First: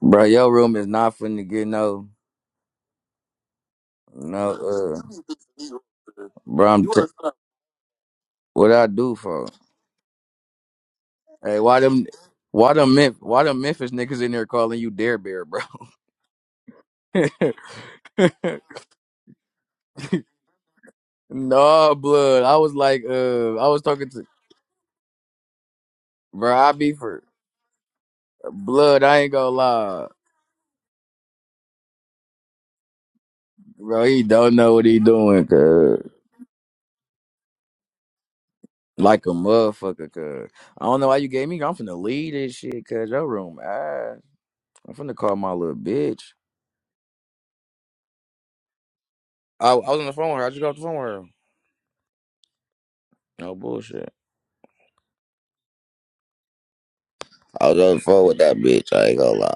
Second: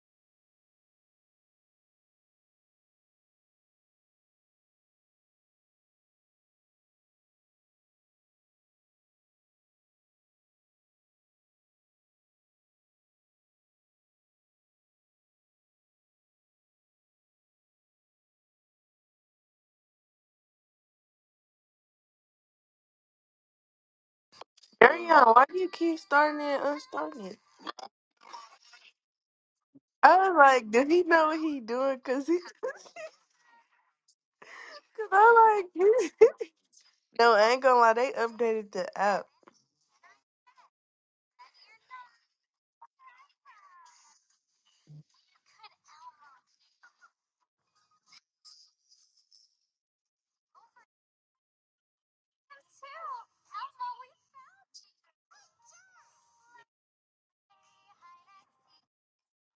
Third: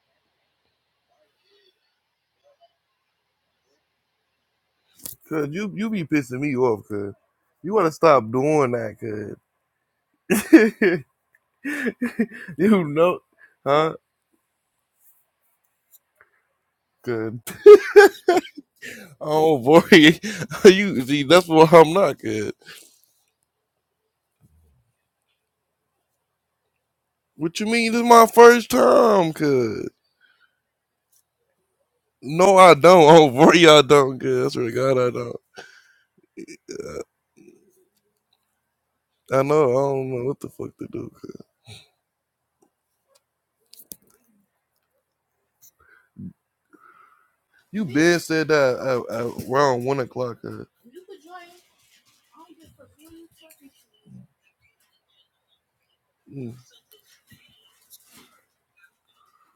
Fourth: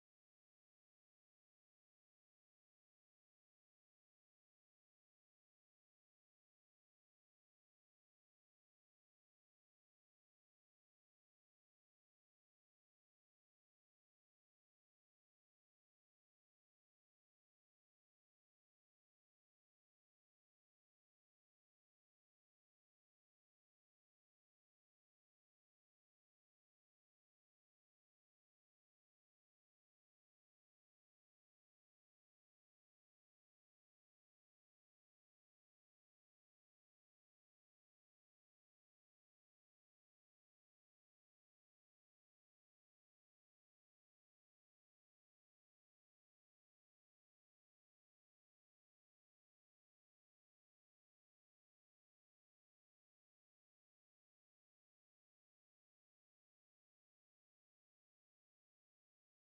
Bro, your room is not finna get no, no, uh, Cause you you be pissing me bro, I'm off, t- cause you wanna stop doing what I that, do for? cause Hey, why them, why you them, Mem- know, why them Memphis huh? niggas in there calling you Dare Bear, bro? Cause oh boy, you see that's what I'm no, not, blood. cause I was like, uh, I was talking to, Ariana, why do you keep starting bro, it I and be for unstarting it? what you mean this is my first blood. I time, ain't gonna cause lie, I was like, does he know what he doing? Cause he, no I don't, cause oh boy I bro. don't, He cause I don't swear to know what God he I don't. doing, I like, cuz. no, I ain't gonna lie, they updated the Like app. a I know I don't motherfucker, know what the cuz. fuck I to don't know do, why you cause gave me. I'm finna leave this shit, cuz your room, ass. I'm finna call my little bitch. you been said that at, at I, I around one was on the phone o'clock, with her. I just cause got off the phone with her. No bullshit. Mm. I was on the phone with that bitch. I ain't gonna lie.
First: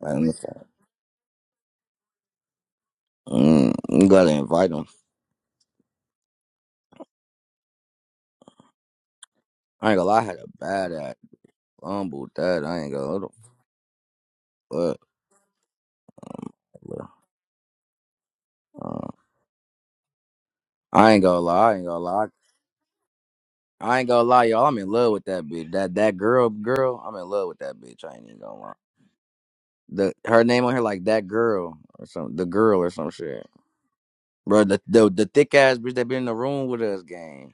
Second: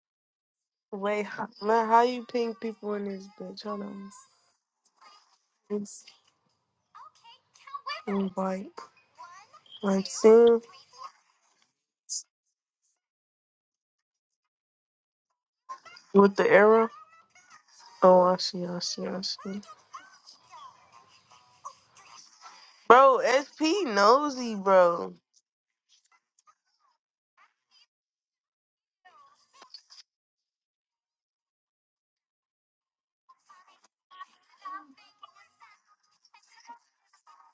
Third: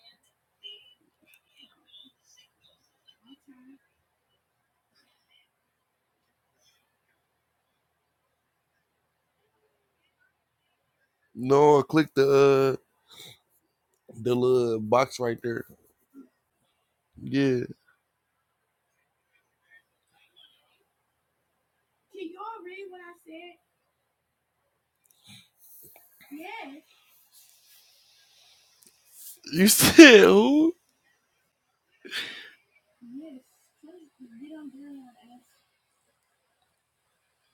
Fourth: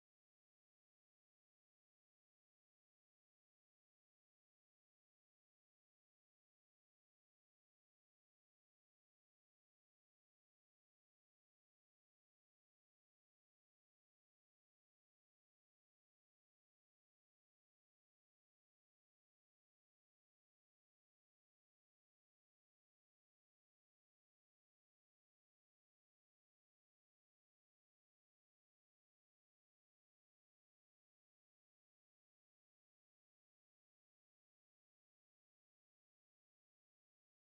Like, I'm sorry. Wait, how, man, how you ping people in this bitch? Mm, Hold you on, gotta invite him. it's invite, I ain't gonna like, lie. I had see a bad ass no I clicked the fumble that. I uh ain't gonna. the little What box right there, with the arrow. the fuck? yeah. Oh, I see, I see, Uh, I see. I ain't gonna lie. I ain't gonna lie. Bro, SP I ain't gonna lie, nosy, y'all. I'm in bro. love with that bitch. That that girl, girl. I'm in love with that bitch. I ain't even gonna lie. You The said her name who? on here like that girl or some the girl or some shit. Bro, the the, the thick ass bitch that been in the room with us, gang.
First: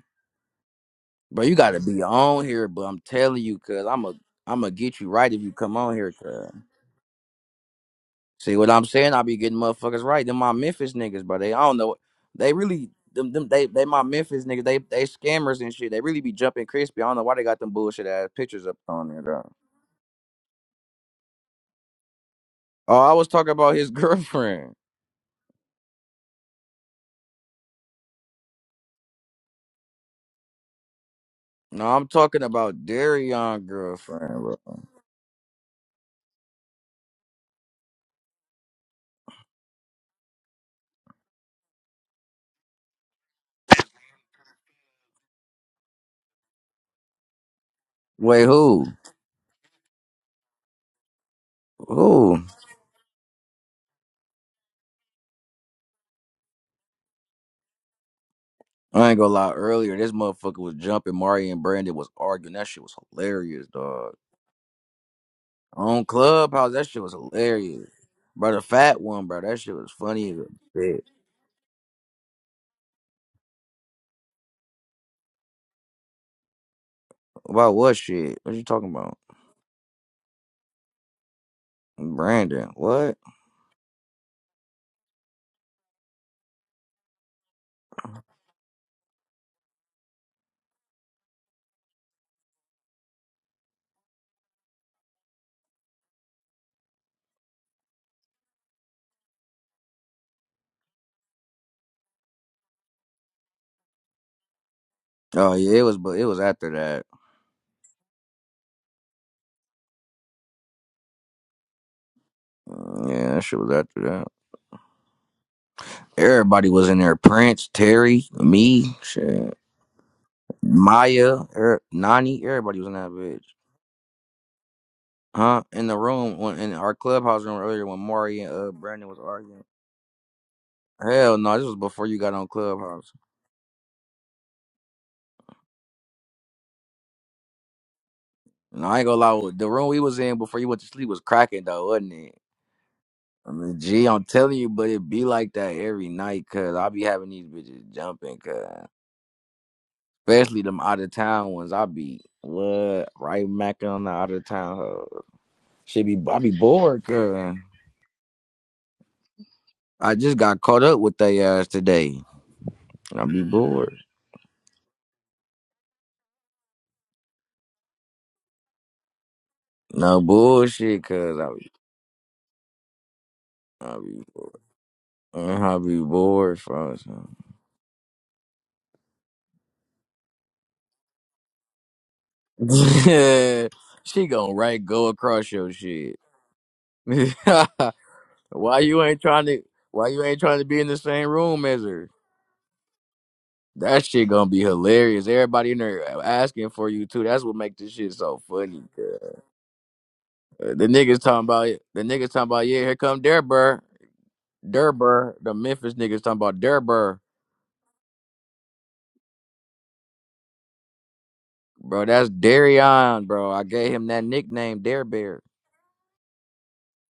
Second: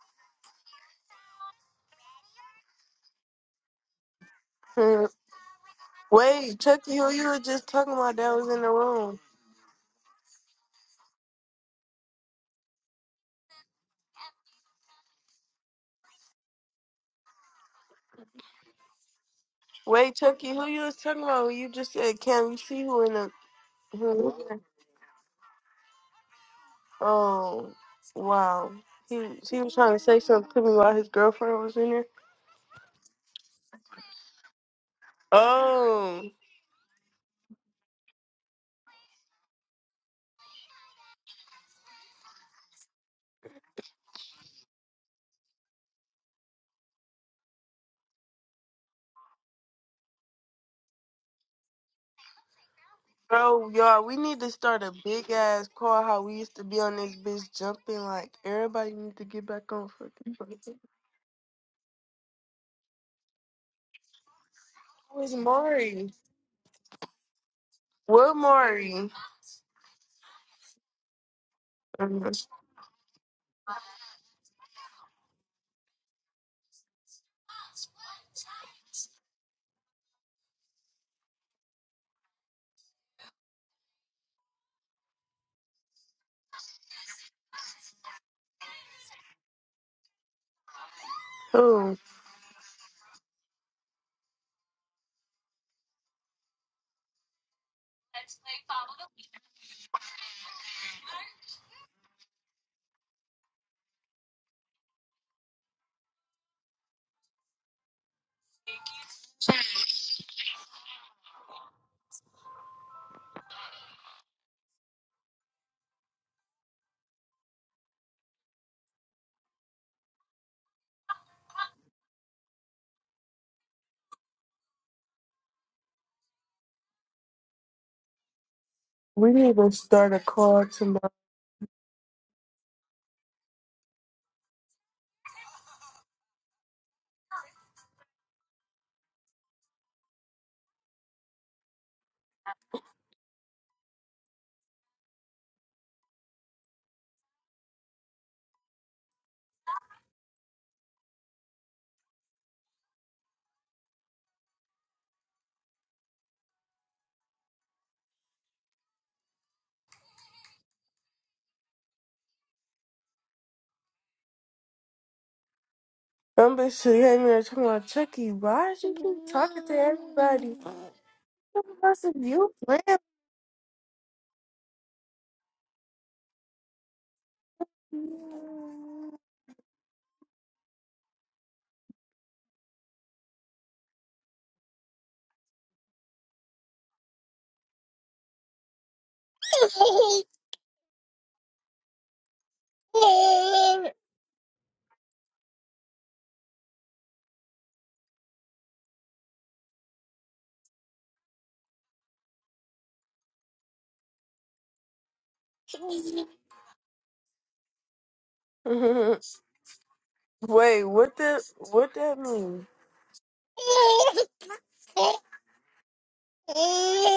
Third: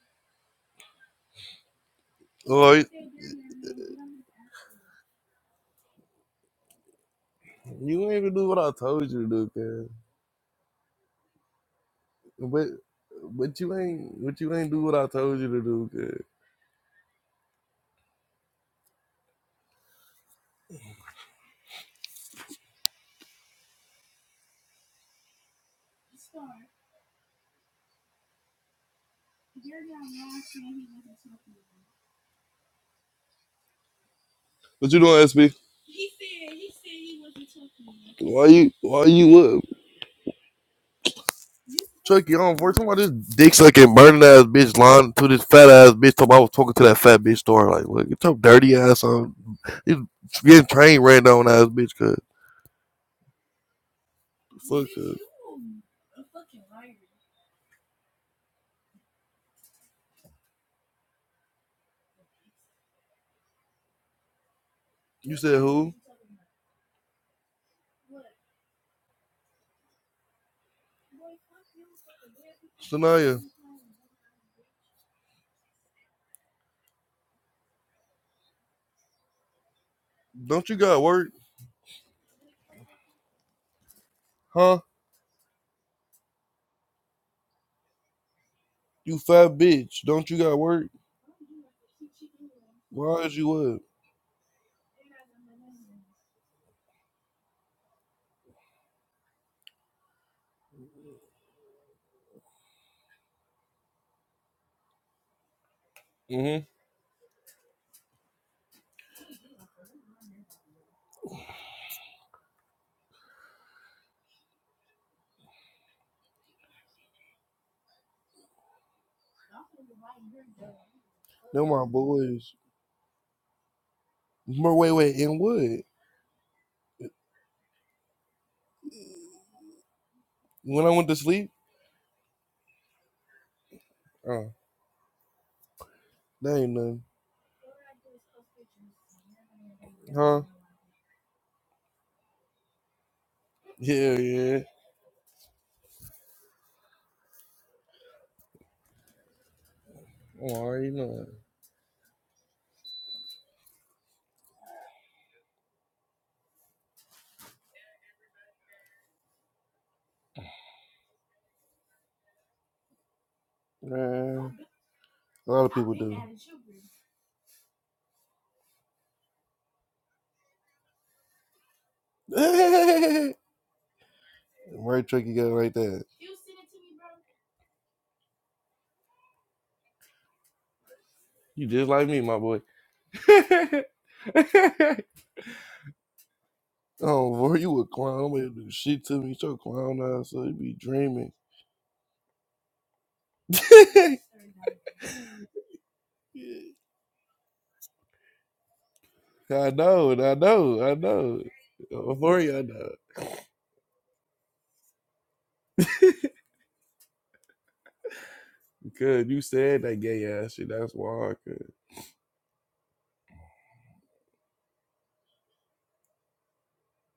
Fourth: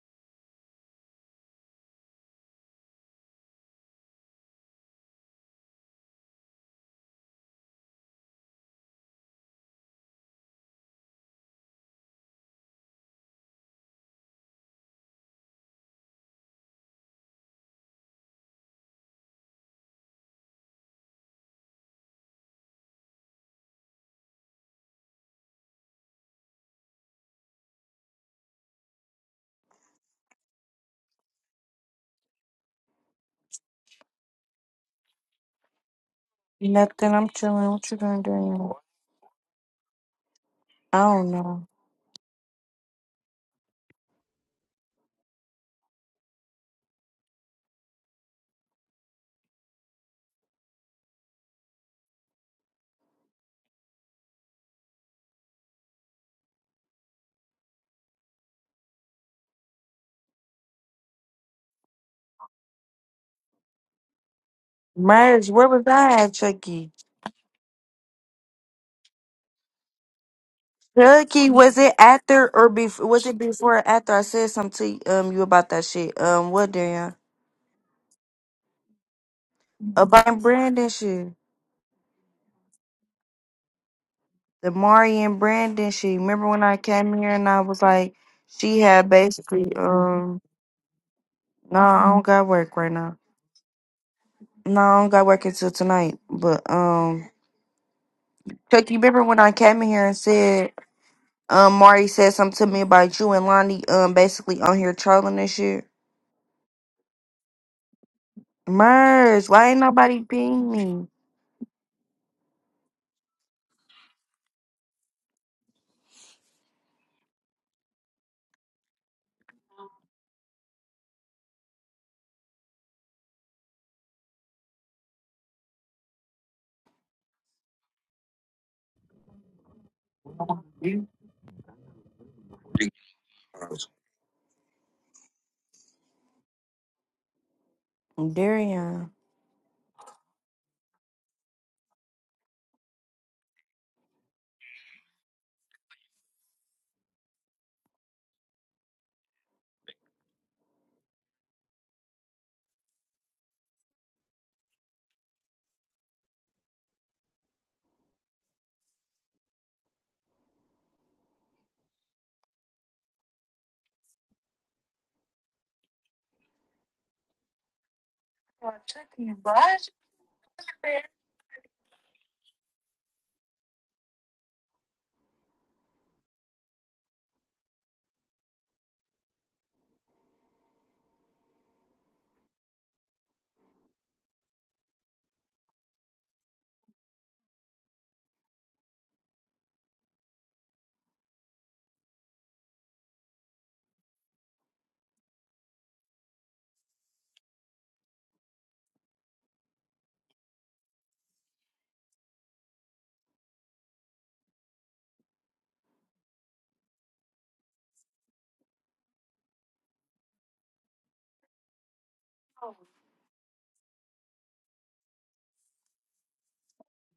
Bro, you gotta be on here, but Like I'm telling you, cuz I'm a you I'm gonna get Hmm. you right if you come on here, cuz. Wait, Chucky, who you were just talking you ain't about even that do was See what in what the I I'm told saying? room? I you to be do, getting kid. motherfuckers right. Them my Memphis niggas, bro. They I don't know. They But really them, them but they you they my ain't but Memphis you niggas. ain't They do what they I told you to scammers and do, shit. They really kid. be jumping crispy. I don't know why they got them bullshit ass pictures up on there, though. Wait, Chucky, who you was talking about when you just said, "Can you see Oh, who I in was the?" talking about his Who? girlfriend. Oh, wow. He he was trying to say something to me while his girlfriend was No, in there. I'm talking about Darion girlfriend, bro. What you doing, SB? Oh, Nothing. I'm chilling. What you gonna Why you do? why you up? I don't know. Chucky on for talking about this dick sucking burning ass bitch lying to this fat ass bitch talking about I was talking to that fat bitch store like look get your Wait, dirty who? ass on you getting train ran down ass bitch cuz Who? bro, y'all, we need to start fuck a cuz big ass call. How we used to be on this bitch jumping like everybody I need ain't to gonna get lie. back on Earlier, this motherfucker fucking. was jumping. Mari and Brandon was arguing. That shit was hilarious, dog. Where's you Merge, said where was who On Mari? I at, Clubhouse, that Chucky? shit was hilarious. What Bro, the fat Mari? one, bro, that shit was funny as a bitch. Chucky, was it after or before? Was it Shania before or after I said something to um you about that shit? Um, what Darian? About what shit? What you talking about? About don't you Brandon got work shit, Brandon, what? the huh Mari and Brandon shit. Remember when I came here and I was like, she had you fat basically bitch don't you um, got work no, Oh, I don't got work right why now. is you up No, I don't got work until tonight. But um, Chucky, remember when I came in here and said. Um, Mari said something to me about you and Lonnie. Um, basically on here trolling and Oh yeah, it shit. was, but it was hmm after that. Merge, why ain't nobody ping me? Mm, Yeah, that shit was after that. Everybody was in there. Prince, Terry, me, shit, Maya, They're er, my Nani. boys. Everybody was in that bitch. But wait, wait, in Huh? what? In the room, when, in our clubhouse room earlier, when Mari and uh, Brandon was we need arguing. to start a call When I went tomorrow. to Hell sleep? no, this was before you got on clubhouse. Oh, that ain't nothing. No, I ain't Darian. gonna lie. The room we was in huh? before you went to sleep was cracking though, wasn't it? I mean, gee, Yeah, I'm telling yeah. you, but it be like that every night, cause I be having these bitches jumping, cause Oh, I especially them already out of know. that. town ones. I be what right macking on the out of town. hoe. Shit be, I be bored, cause I just got caught up with they ass today. I be bored. Man, a lot of people do. Some bitch should hang there talking about Chucky. Why is you keep talking to No everybody? bullshit, cause I be, What's you playing? it. I be bored. Right trick you got right Uh, I be there. bored, for you just like me, my boy. she gonna right go across your shit. Oh, boy, you a clown. Nobody do why you shit ain't to me. trying You a to? Why clown you ass, ain't so you trying to be be in the same dreaming. room as her? Wait, That shit gonna be hilarious. Everybody in there asking for you too. That's what make this shit so funny. girl. I know, I Uh, know, The I niggas know. talking about it. The Of niggas talking course I about yeah. know. Here come Derber, Derber. The Memphis niggas talking about Derber, Because you said that gay ass shit. That's what why. I the could. what bro. that That's mean? Darion, bro. I gave him that nickname, Dare Bear,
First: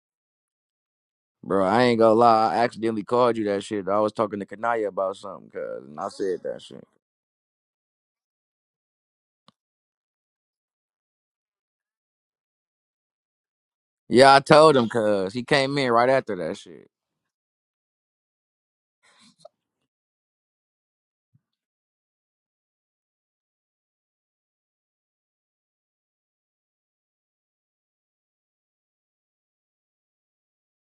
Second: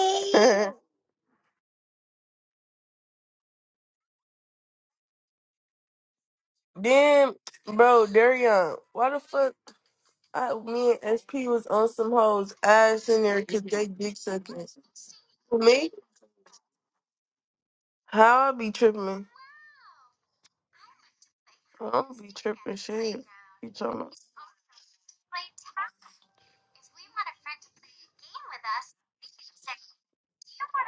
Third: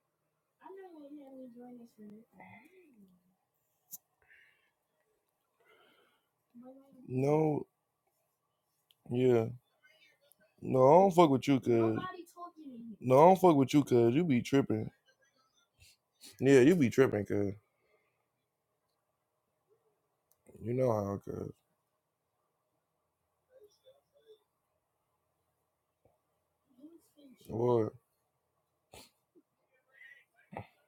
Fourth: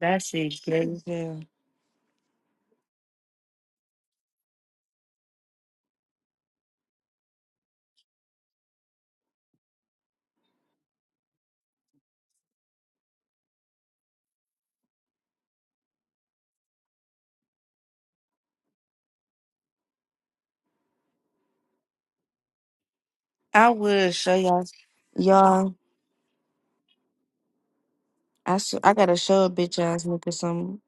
That shit gay as hell. bro. I ain't gonna lie. I accidentally called you that shit. I was talking to Kanaya about something, cuz, and I said that shit. Damn, No, bro, Darion, why the yeah. fuck I, No, I me don't and fuck with SP you, was on cuz. some hoes ass No, in I don't there fuck because with you, they cuz. dick You Yeah, I be sucking. told him, tripping. cuz he came Me? in right after that Yeah, you shit. be tripping, cuz. How I be tripping? You know how, cuz. I don't be tripping shit. You I talking would about? show y'all, y'all. What? I s- I gotta show a bitch ass nigga something.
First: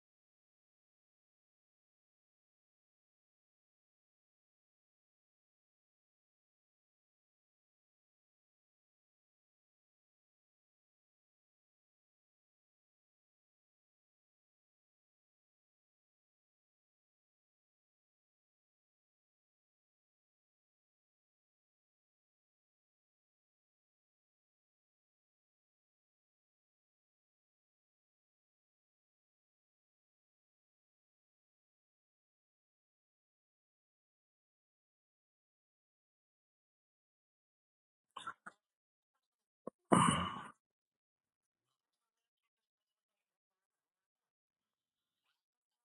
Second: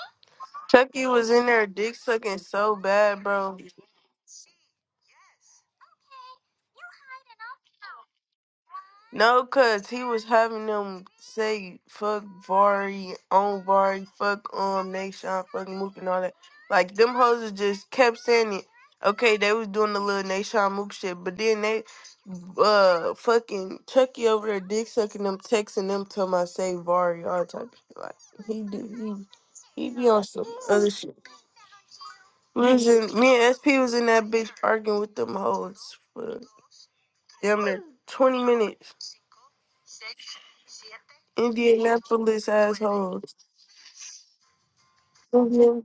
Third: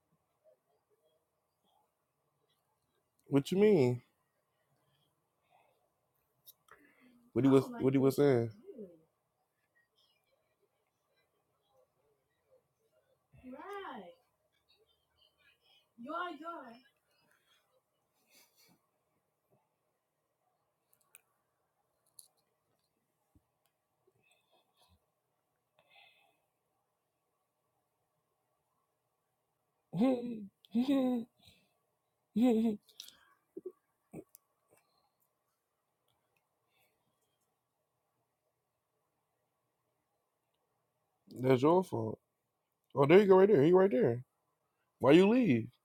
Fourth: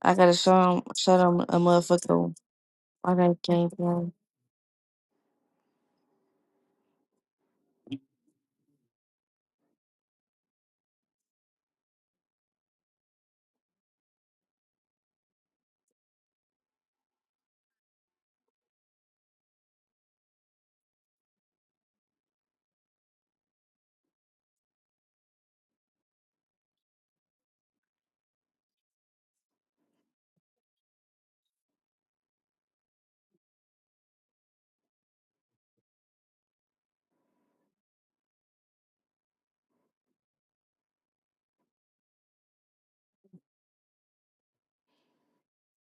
I gotta show him, Chucky show was them in a there dick motherfucker. sucking so I bad, got What bro. you game mean? plan. What he was, what he was saying? No, cause he was having them say fuck Vari, on Vari, fuck um Nation, fuck Mook and all that. Like them hoes just kept saying it. Okay, they was doing the little Nation Mook shit, but then they uh fucking Chucky over there dick sucking them, texting them till my say Vari, all type of shit. Like he do he he be on some other shit. We was in, me and SP was in that bitch arguing with them hoes for damn near twenty minutes. That's your fault. Indianapolis Oh, there asshole. you go, right there. He right there. Why you leave? Indian,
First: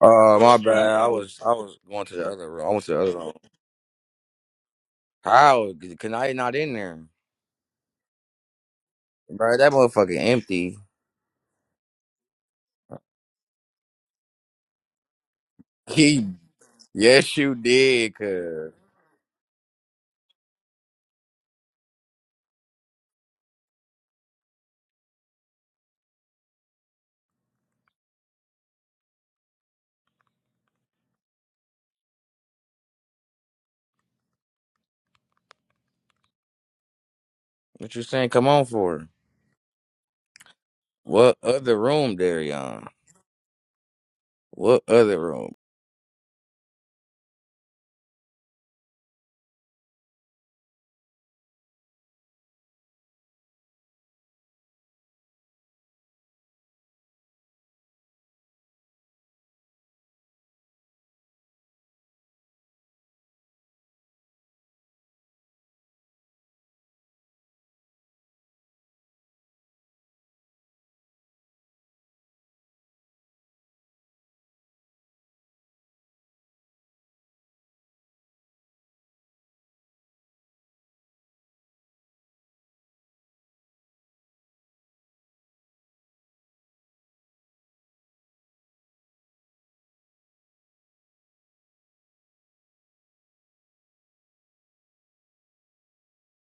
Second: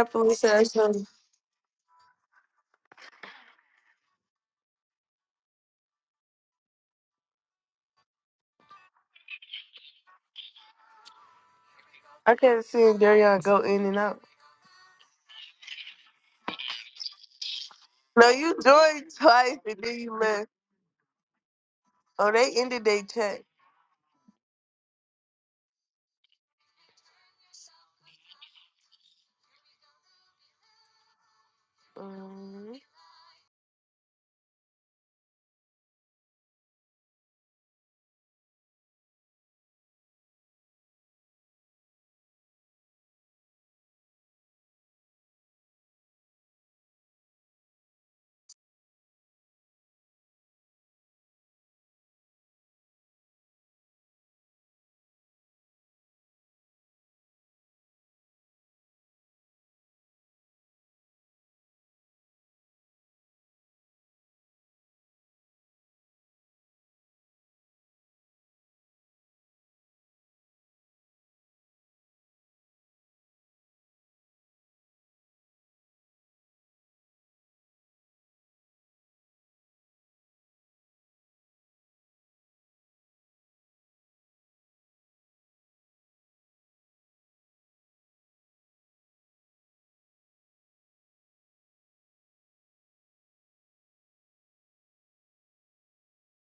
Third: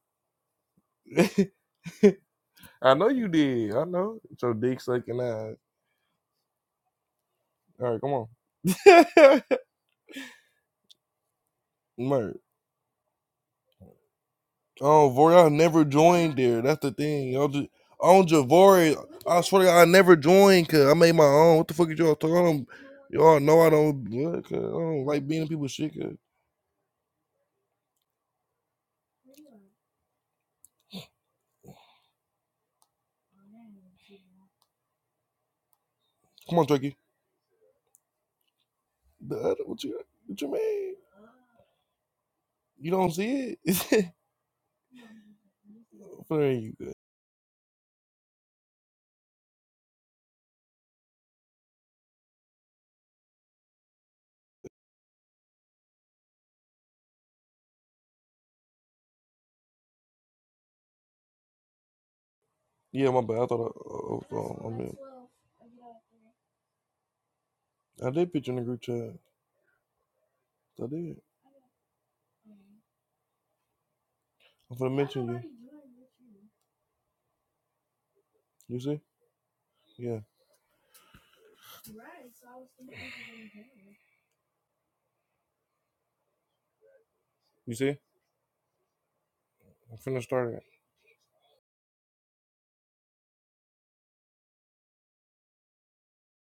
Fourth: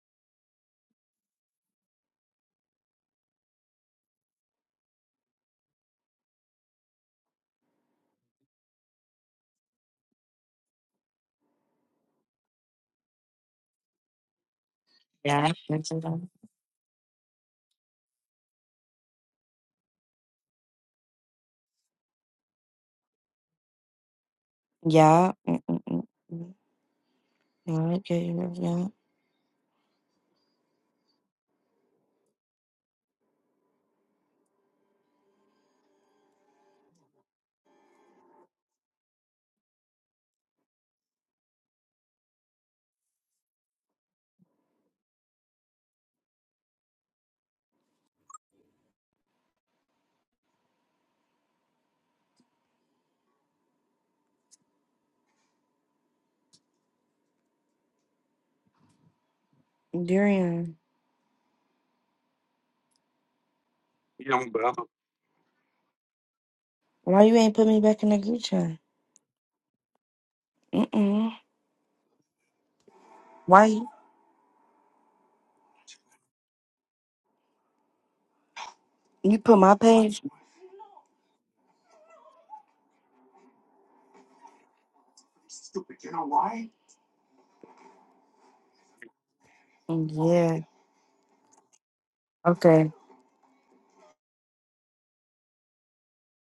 Uh, my bad. asshole. I was I was going to the other room. I went to I the know other you room. did. I know. It's your dick sucking ass. How can I not in there, All right, come on. bro? That motherfucker empty. Merch. I can't see Darion go in and out. Oh, Vori, I Yeah. never that's it. He, joined there. That's the thing. yes, Y'all you just did. on No, you Cause Javori. joined I twice swear to and God, I then never you left. joined cause I made my own. What the fuck is y'all Oh, talking? I they don't- ended their Y'all check. know I don't. What, 'cause I don't like Yeah. being in people's shit. Mm-mm-mm. 'cause- Yeah. Okay. Yeah. Come on, Turkey. what you saying? Come on for The other, what you what you mean? what other room, Darion? You don't see it? What other room? There you go. Darian, Yeah, my bad. I thought I, oh, oh, oh, I mean, why you ain't put me back I in the did group put you in the chat? group chat. I Mm-mm. did. Why you I'm gonna mention you. You see? you put my Yeah. page? You see? I'm finna start it. Yeah. Okay.